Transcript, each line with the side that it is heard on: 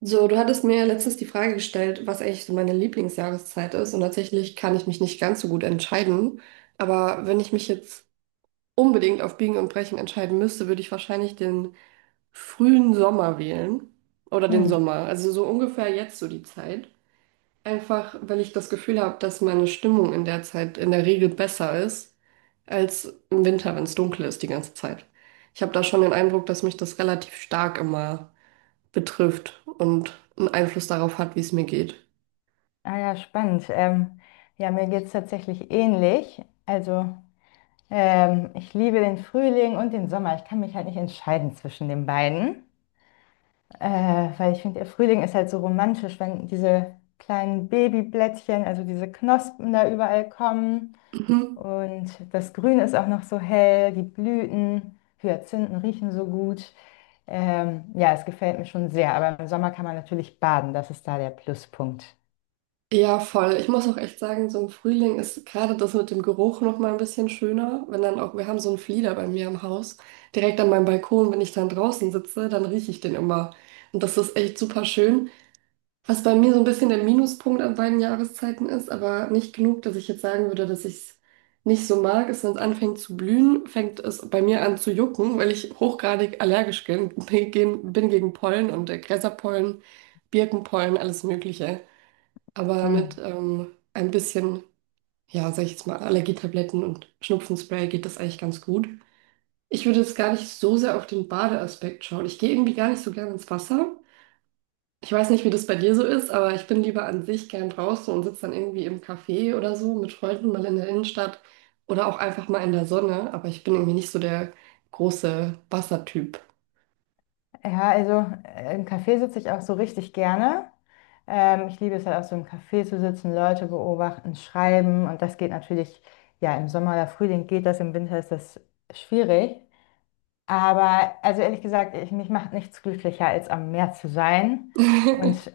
right: So, du hattest mir ja letztens die Frage gestellt, was eigentlich so meine Lieblingsjahreszeit ist. Und tatsächlich kann ich mich nicht ganz so gut entscheiden. Aber wenn ich mich jetzt unbedingt auf Biegen und Brechen entscheiden müsste, würde ich wahrscheinlich den frühen Sommer wählen. Oder den
left: Hm.
right: Sommer. Also so ungefähr jetzt so die Zeit. Einfach, weil ich das Gefühl habe, dass meine Stimmung in der Zeit in der Regel besser ist als im Winter, wenn es dunkel ist die ganze Zeit. Ich habe da schon den Eindruck, dass mich das relativ stark immer betrifft und einen Einfluss darauf hat, wie es mir geht.
left: Ah ja, spannend. Ja, mir geht es tatsächlich ähnlich. Also ich liebe den Frühling und den Sommer. Ich kann mich halt nicht entscheiden zwischen den beiden, äh, weil ich finde, der Frühling ist halt so romantisch, wenn diese kleinen Babyblättchen, also diese Knospen da überall kommen.
right: Mhm.
left: Und das Grün ist auch noch so hell, die Blüten, Hyazinthen riechen so gut. Ja, es gefällt mir schon sehr, aber im Sommer kann man natürlich baden, das ist da der Pluspunkt.
right: Ja, voll. Ich muss auch echt sagen, so im Frühling ist gerade das mit dem Geruch noch mal ein bisschen schöner, wenn dann auch, wir haben so einen Flieder bei mir im Haus, direkt an meinem Balkon, wenn ich dann draußen sitze, dann rieche ich den immer. Und das ist echt super schön. Was bei mir so ein bisschen der Minuspunkt an beiden Jahreszeiten ist, aber nicht genug, dass ich jetzt sagen würde, dass ich es nicht so mag, ist, wenn es anfängt zu blühen, fängt es bei mir an zu jucken, weil ich hochgradig allergisch bin gegen Pollen und Gräserpollen, Birkenpollen, alles Mögliche. Aber mit
left: Hm.
right: ein bisschen, ja, sag ich jetzt mal, Allergietabletten und Schnupfenspray geht das eigentlich ganz gut. Ich würde jetzt gar nicht so sehr auf den Badeaspekt schauen. Ich gehe irgendwie gar nicht so gerne ins Wasser. Ich weiß nicht, wie das bei dir so ist, aber ich bin lieber an sich gern draußen und sitze dann irgendwie im Café oder so mit Freunden mal in der Innenstadt oder auch einfach mal in der Sonne. Aber ich bin irgendwie nicht so der große Wassertyp.
left: Ja, also im Café sitze ich auch so richtig gerne. Ich liebe es halt auch so im Café zu sitzen, Leute beobachten, schreiben. Und das geht natürlich, ja, im Sommer oder Frühling geht das, im Winter ist das schwierig. Aber also ehrlich gesagt, mich macht nichts glücklicher, als am Meer zu sein. Und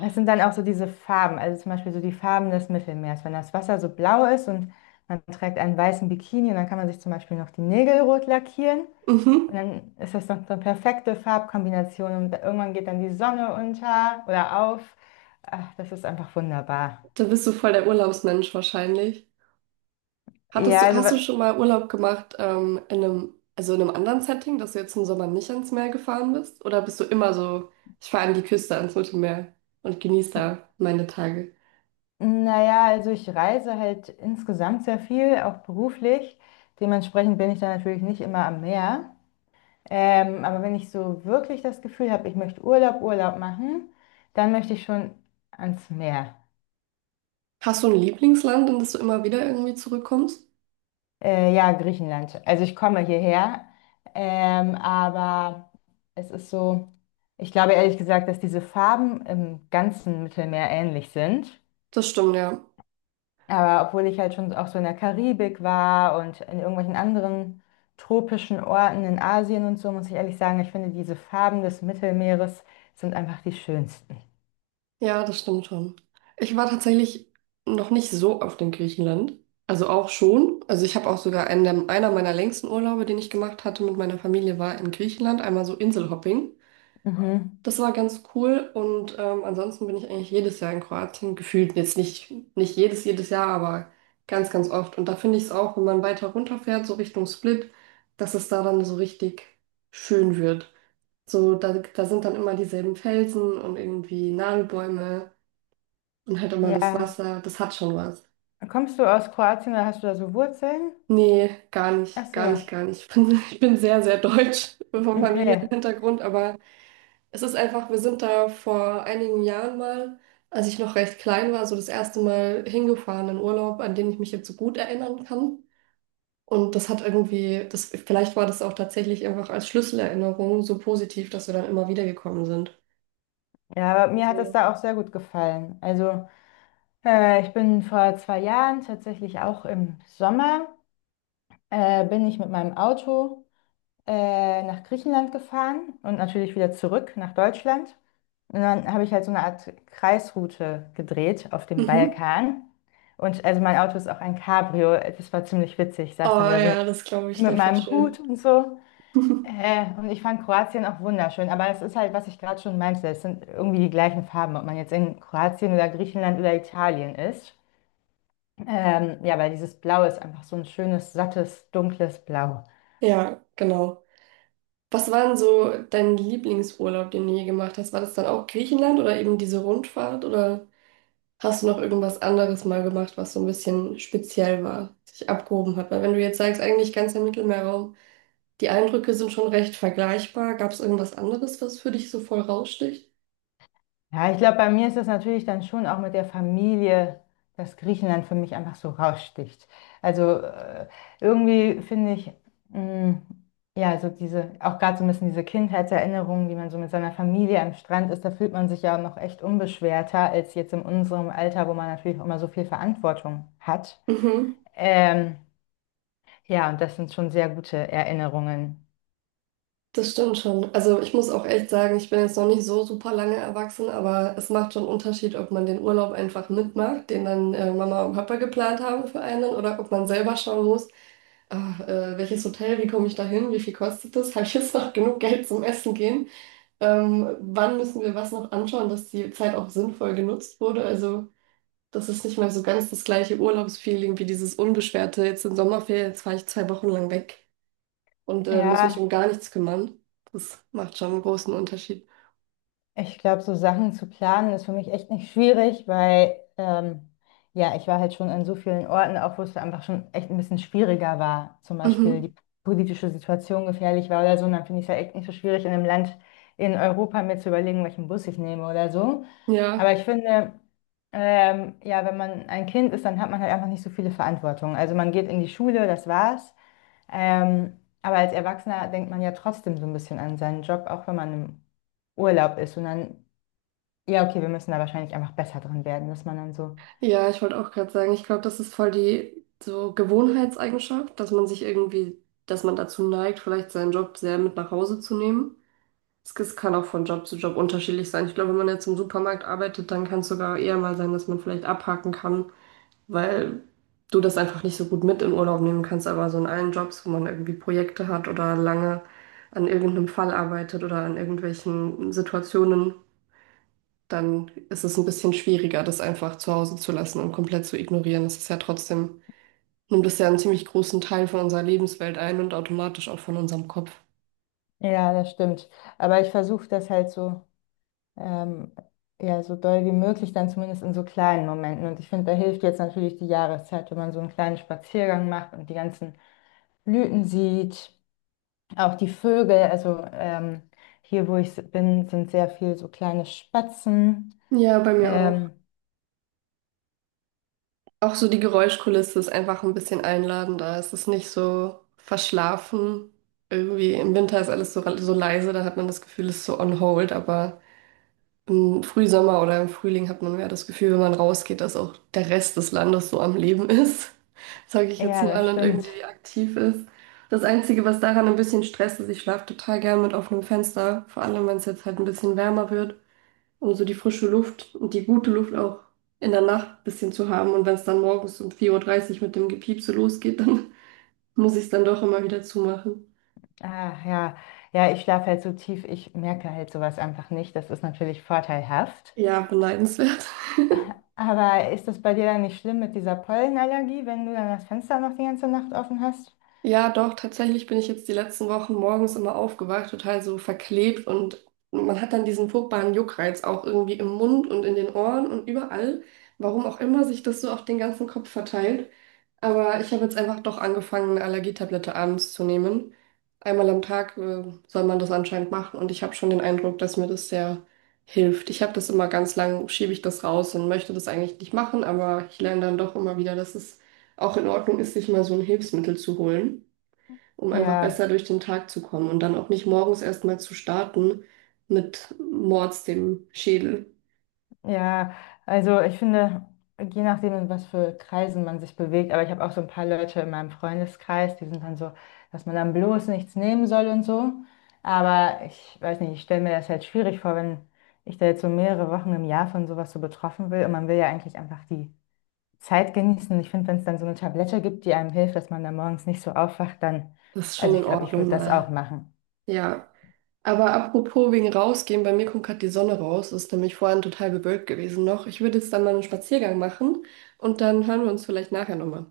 left: es sind dann auch so diese Farben, also zum Beispiel so die Farben des Mittelmeers. Wenn das Wasser so blau ist und man trägt einen weißen Bikini, und dann kann man sich zum Beispiel noch die Nägel rot lackieren. Und
right: Mhm.
left: dann ist das noch so eine perfekte Farbkombination und irgendwann geht dann die Sonne unter oder auf. Ach, das ist einfach wunderbar.
right: Da bist du voll der Urlaubsmensch wahrscheinlich.
left: Ja, also,
right: Hast du schon mal Urlaub gemacht, in einem, also in einem anderen Setting, dass du jetzt im Sommer nicht ans Meer gefahren bist? Oder bist du immer so, ich fahre an die Küste, ans Mittelmeer und genieße
left: n-
right: da meine Tage?
left: naja, also ich reise halt insgesamt sehr viel, auch beruflich. Dementsprechend bin ich da natürlich nicht immer am Meer. Aber wenn ich so wirklich das Gefühl habe, ich möchte Urlaub machen, dann möchte ich schon ans Meer.
right: Hast du ein Lieblingsland, in das du immer wieder irgendwie zurückkommst?
left: Ja, Griechenland. Also ich komme hierher, aber es ist so, ich glaube ehrlich gesagt, dass diese Farben im ganzen Mittelmeer ähnlich sind.
right: Das stimmt, ja.
left: Aber obwohl ich halt schon auch so in der Karibik war und in irgendwelchen anderen tropischen Orten in Asien und so, muss ich ehrlich sagen, ich finde diese Farben des Mittelmeeres sind einfach die schönsten.
right: Ja, das stimmt schon. Ich war tatsächlich noch nicht so oft in Griechenland. Also auch schon. Also ich habe auch sogar einer meiner längsten Urlaube, den ich gemacht hatte mit meiner Familie, war in Griechenland. Einmal so Inselhopping.
left: Mhm.
right: Das war ganz cool. Und ansonsten bin ich eigentlich jedes Jahr in Kroatien. Gefühlt jetzt nicht, nicht jedes, jedes Jahr, aber ganz, ganz oft. Und da finde ich es auch, wenn man weiter runterfährt, so Richtung Split, dass es da dann so richtig schön wird. So, da sind dann immer dieselben Felsen und irgendwie Nadelbäume und halt immer das
left: Ja.
right: Wasser. Das hat schon was.
left: Kommst du aus Kroatien oder hast du da so Wurzeln?
right: Nee, gar
left: Ach
right: nicht, gar nicht,
left: so.
right: gar nicht. Ich bin, ich bin sehr, sehr deutsch vom familiären
left: Okay.
right: Hintergrund, aber es ist einfach, wir sind da vor einigen Jahren mal, als ich noch recht klein war, so das erste Mal hingefahren in Urlaub, an den ich mich jetzt so gut erinnern kann. Und das hat irgendwie, das, vielleicht war das auch tatsächlich einfach als Schlüsselerinnerung so positiv, dass wir dann immer wieder gekommen sind.
left: Ja, aber mir hat es
right: Also,
left: da auch sehr gut gefallen. Also ich bin vor 2 Jahren, tatsächlich auch im Sommer, bin ich mit meinem Auto nach Griechenland gefahren und natürlich wieder zurück nach Deutschland. Und dann habe ich halt so eine Art Kreisroute gedreht auf dem
right: mhm.
left: Balkan. Und also mein Auto ist auch ein Cabrio. Das war ziemlich witzig. Ich
right: Oh
left: saß dann da so
right: ja, das glaube ich
left: mit
right: dir voll
left: meinem
right: schön.
left: Hut und so. Und ich fand Kroatien auch wunderschön. Aber es ist halt, was ich gerade schon meinte, es sind irgendwie die gleichen Farben, ob man jetzt in Kroatien oder Griechenland oder Italien ist. Ja, weil dieses Blau ist einfach so ein schönes, sattes, dunkles Blau.
right: Ja, genau. Was war denn so dein Lieblingsurlaub, den du je gemacht hast? War das dann auch Griechenland oder eben diese Rundfahrt? Oder hast du noch irgendwas anderes mal gemacht, was so ein bisschen speziell war, sich abgehoben hat? Weil wenn du jetzt sagst, eigentlich ganz der Mittelmeerraum, die Eindrücke sind schon recht vergleichbar. Gab es irgendwas anderes, was für dich so voll raussticht?
left: Ja, ich glaube, bei mir ist das natürlich dann schon auch mit der Familie, dass Griechenland für mich einfach so raussticht. Also irgendwie finde ich, mh, ja, so diese, auch gerade so ein bisschen diese Kindheitserinnerungen, wie man so mit seiner Familie am Strand ist, da fühlt man sich ja noch echt unbeschwerter als jetzt in unserem Alter, wo man natürlich auch immer so viel Verantwortung hat.
right: Mhm.
left: Ähm, ja, und das sind schon sehr gute Erinnerungen.
right: Das stimmt schon. Also ich muss auch echt sagen, ich bin jetzt noch nicht so super lange erwachsen, aber es macht schon einen Unterschied, ob man den Urlaub einfach mitmacht, den dann Mama und Papa geplant haben für einen, oder ob man selber schauen muss, welches Hotel, wie komme ich da hin, wie viel kostet das, habe ich jetzt noch genug Geld zum Essen gehen, wann müssen wir was noch anschauen, dass die Zeit auch sinnvoll genutzt wurde. Also das ist nicht mehr so ganz das gleiche Urlaubsfeeling wie dieses unbeschwerte, jetzt sind Sommerferien, jetzt fahre ich 2 Wochen lang weg und muss mich
left: Ja,
right: um gar nichts kümmern. Das macht schon einen großen Unterschied.
left: ich glaube, so Sachen zu planen ist für mich echt nicht schwierig, weil ja, ich war halt schon an so vielen Orten, auch wo es einfach schon echt ein bisschen schwieriger war. Zum Beispiel
right: Mhm.
left: die politische Situation gefährlich war oder so. Und dann finde ich es halt echt nicht so schwierig, in einem Land in Europa mir zu überlegen, welchen Bus ich nehme oder so. Aber
right: Ja,
left: ich finde, ja, wenn man ein Kind ist, dann hat man halt einfach nicht so viele Verantwortung. Also man geht in die Schule, das war's. Aber als Erwachsener denkt man ja trotzdem so ein bisschen an seinen Job, auch wenn man im Urlaub ist. Und dann, ja, okay, wir müssen da wahrscheinlich einfach besser drin werden, dass man dann so,
right: ja, ich wollte auch gerade sagen, ich glaube, das ist voll die so Gewohnheitseigenschaft, dass man sich irgendwie, dass man dazu neigt, vielleicht seinen Job sehr mit nach Hause zu nehmen. Es kann auch von Job zu Job unterschiedlich sein. Ich glaube, wenn man jetzt im Supermarkt arbeitet, dann kann es sogar eher mal sein, dass man vielleicht abhaken kann, weil du das einfach nicht so gut mit in Urlaub nehmen kannst. Aber so in allen Jobs, wo man irgendwie Projekte hat oder lange an irgendeinem Fall arbeitet oder an irgendwelchen Situationen, dann ist es ein bisschen schwieriger, das einfach zu Hause zu lassen und komplett zu ignorieren. Das ist ja trotzdem, nimmt das ja einen ziemlich großen Teil von unserer Lebenswelt ein und automatisch auch von unserem Kopf.
left: ja, das stimmt. Aber ich versuche das halt so, ähm, ja, so doll wie möglich, dann zumindest in so kleinen Momenten. Und ich finde, da hilft jetzt natürlich die Jahreszeit, wenn man so einen kleinen Spaziergang macht und die ganzen Blüten sieht, auch die Vögel. Also hier, wo bin, sind sehr viel so kleine Spatzen.
right: Ja, bei mir auch.
left: Ähm,
right: Auch so die Geräuschkulisse ist einfach ein bisschen einladender. Es ist nicht so verschlafen. Irgendwie im Winter ist alles so, so leise, da hat man das Gefühl, es ist so on hold. Aber im Frühsommer oder im Frühling hat man mehr das Gefühl, wenn man rausgeht, dass auch der Rest des Landes so am Leben ist. Sage ich jetzt
left: ja, das
right: mal und
left: stimmt.
right: irgendwie aktiv ist. Das Einzige, was daran ein bisschen Stress ist, ich schlafe total gern mit offenem Fenster, vor allem wenn es jetzt halt ein bisschen wärmer wird, um so die frische Luft und die gute Luft auch in der Nacht ein bisschen zu haben. Und wenn es dann morgens um 4:30 Uhr mit dem Gepiepse losgeht, dann muss ich es dann doch immer wieder zumachen.
left: Ah, ja, ja, ich schlafe halt so tief, ich merke halt sowas einfach nicht. Das ist natürlich vorteilhaft.
right: Ja, beneidenswert.
left: Aber ist das bei dir dann nicht schlimm mit dieser Pollenallergie, wenn du dann das Fenster noch die ganze Nacht offen hast?
right: Ja, doch, tatsächlich bin ich jetzt die letzten Wochen morgens immer aufgewacht, total so verklebt, und man hat dann diesen furchtbaren Juckreiz auch irgendwie im Mund und in den Ohren und überall, warum auch immer sich das so auf den ganzen Kopf verteilt. Aber ich habe jetzt einfach doch angefangen, eine Allergietablette abends zu nehmen. Einmal am Tag, soll man das anscheinend machen, und ich habe schon den Eindruck, dass mir das sehr hilft. Ich habe das immer ganz lang, schiebe ich das raus und möchte das eigentlich nicht machen, aber ich lerne dann doch immer wieder, dass es auch in Ordnung ist, sich mal so ein Hilfsmittel zu holen, um einfach
left: Ja,
right: besser durch den Tag zu kommen und dann auch nicht morgens erstmal zu starten mit Mords dem Schädel.
left: ja, also ich finde, je nachdem, in was für Kreisen man sich bewegt, aber ich habe auch so ein paar Leute in meinem Freundeskreis, die sind dann so, dass man dann bloß nichts nehmen soll und so. Aber ich weiß nicht, ich stelle mir das halt schwierig vor, wenn ich da jetzt so mehrere Wochen im Jahr von sowas so betroffen will und man will ja eigentlich einfach die Zeit genießen. Ich finde, wenn es dann so eine Tablette gibt, die einem hilft, dass man dann morgens nicht so aufwacht, dann,
right: Das ist schon
left: also ich
right: in
left: glaube, ich
right: Ordnung
left: würde das auch
right: mal.
left: machen.
right: Ja. Aber apropos wegen rausgehen, bei mir kommt gerade die Sonne raus. Es ist nämlich vorhin total bewölkt gewesen noch. Ich würde jetzt dann mal einen Spaziergang machen und dann hören wir uns vielleicht nachher nochmal.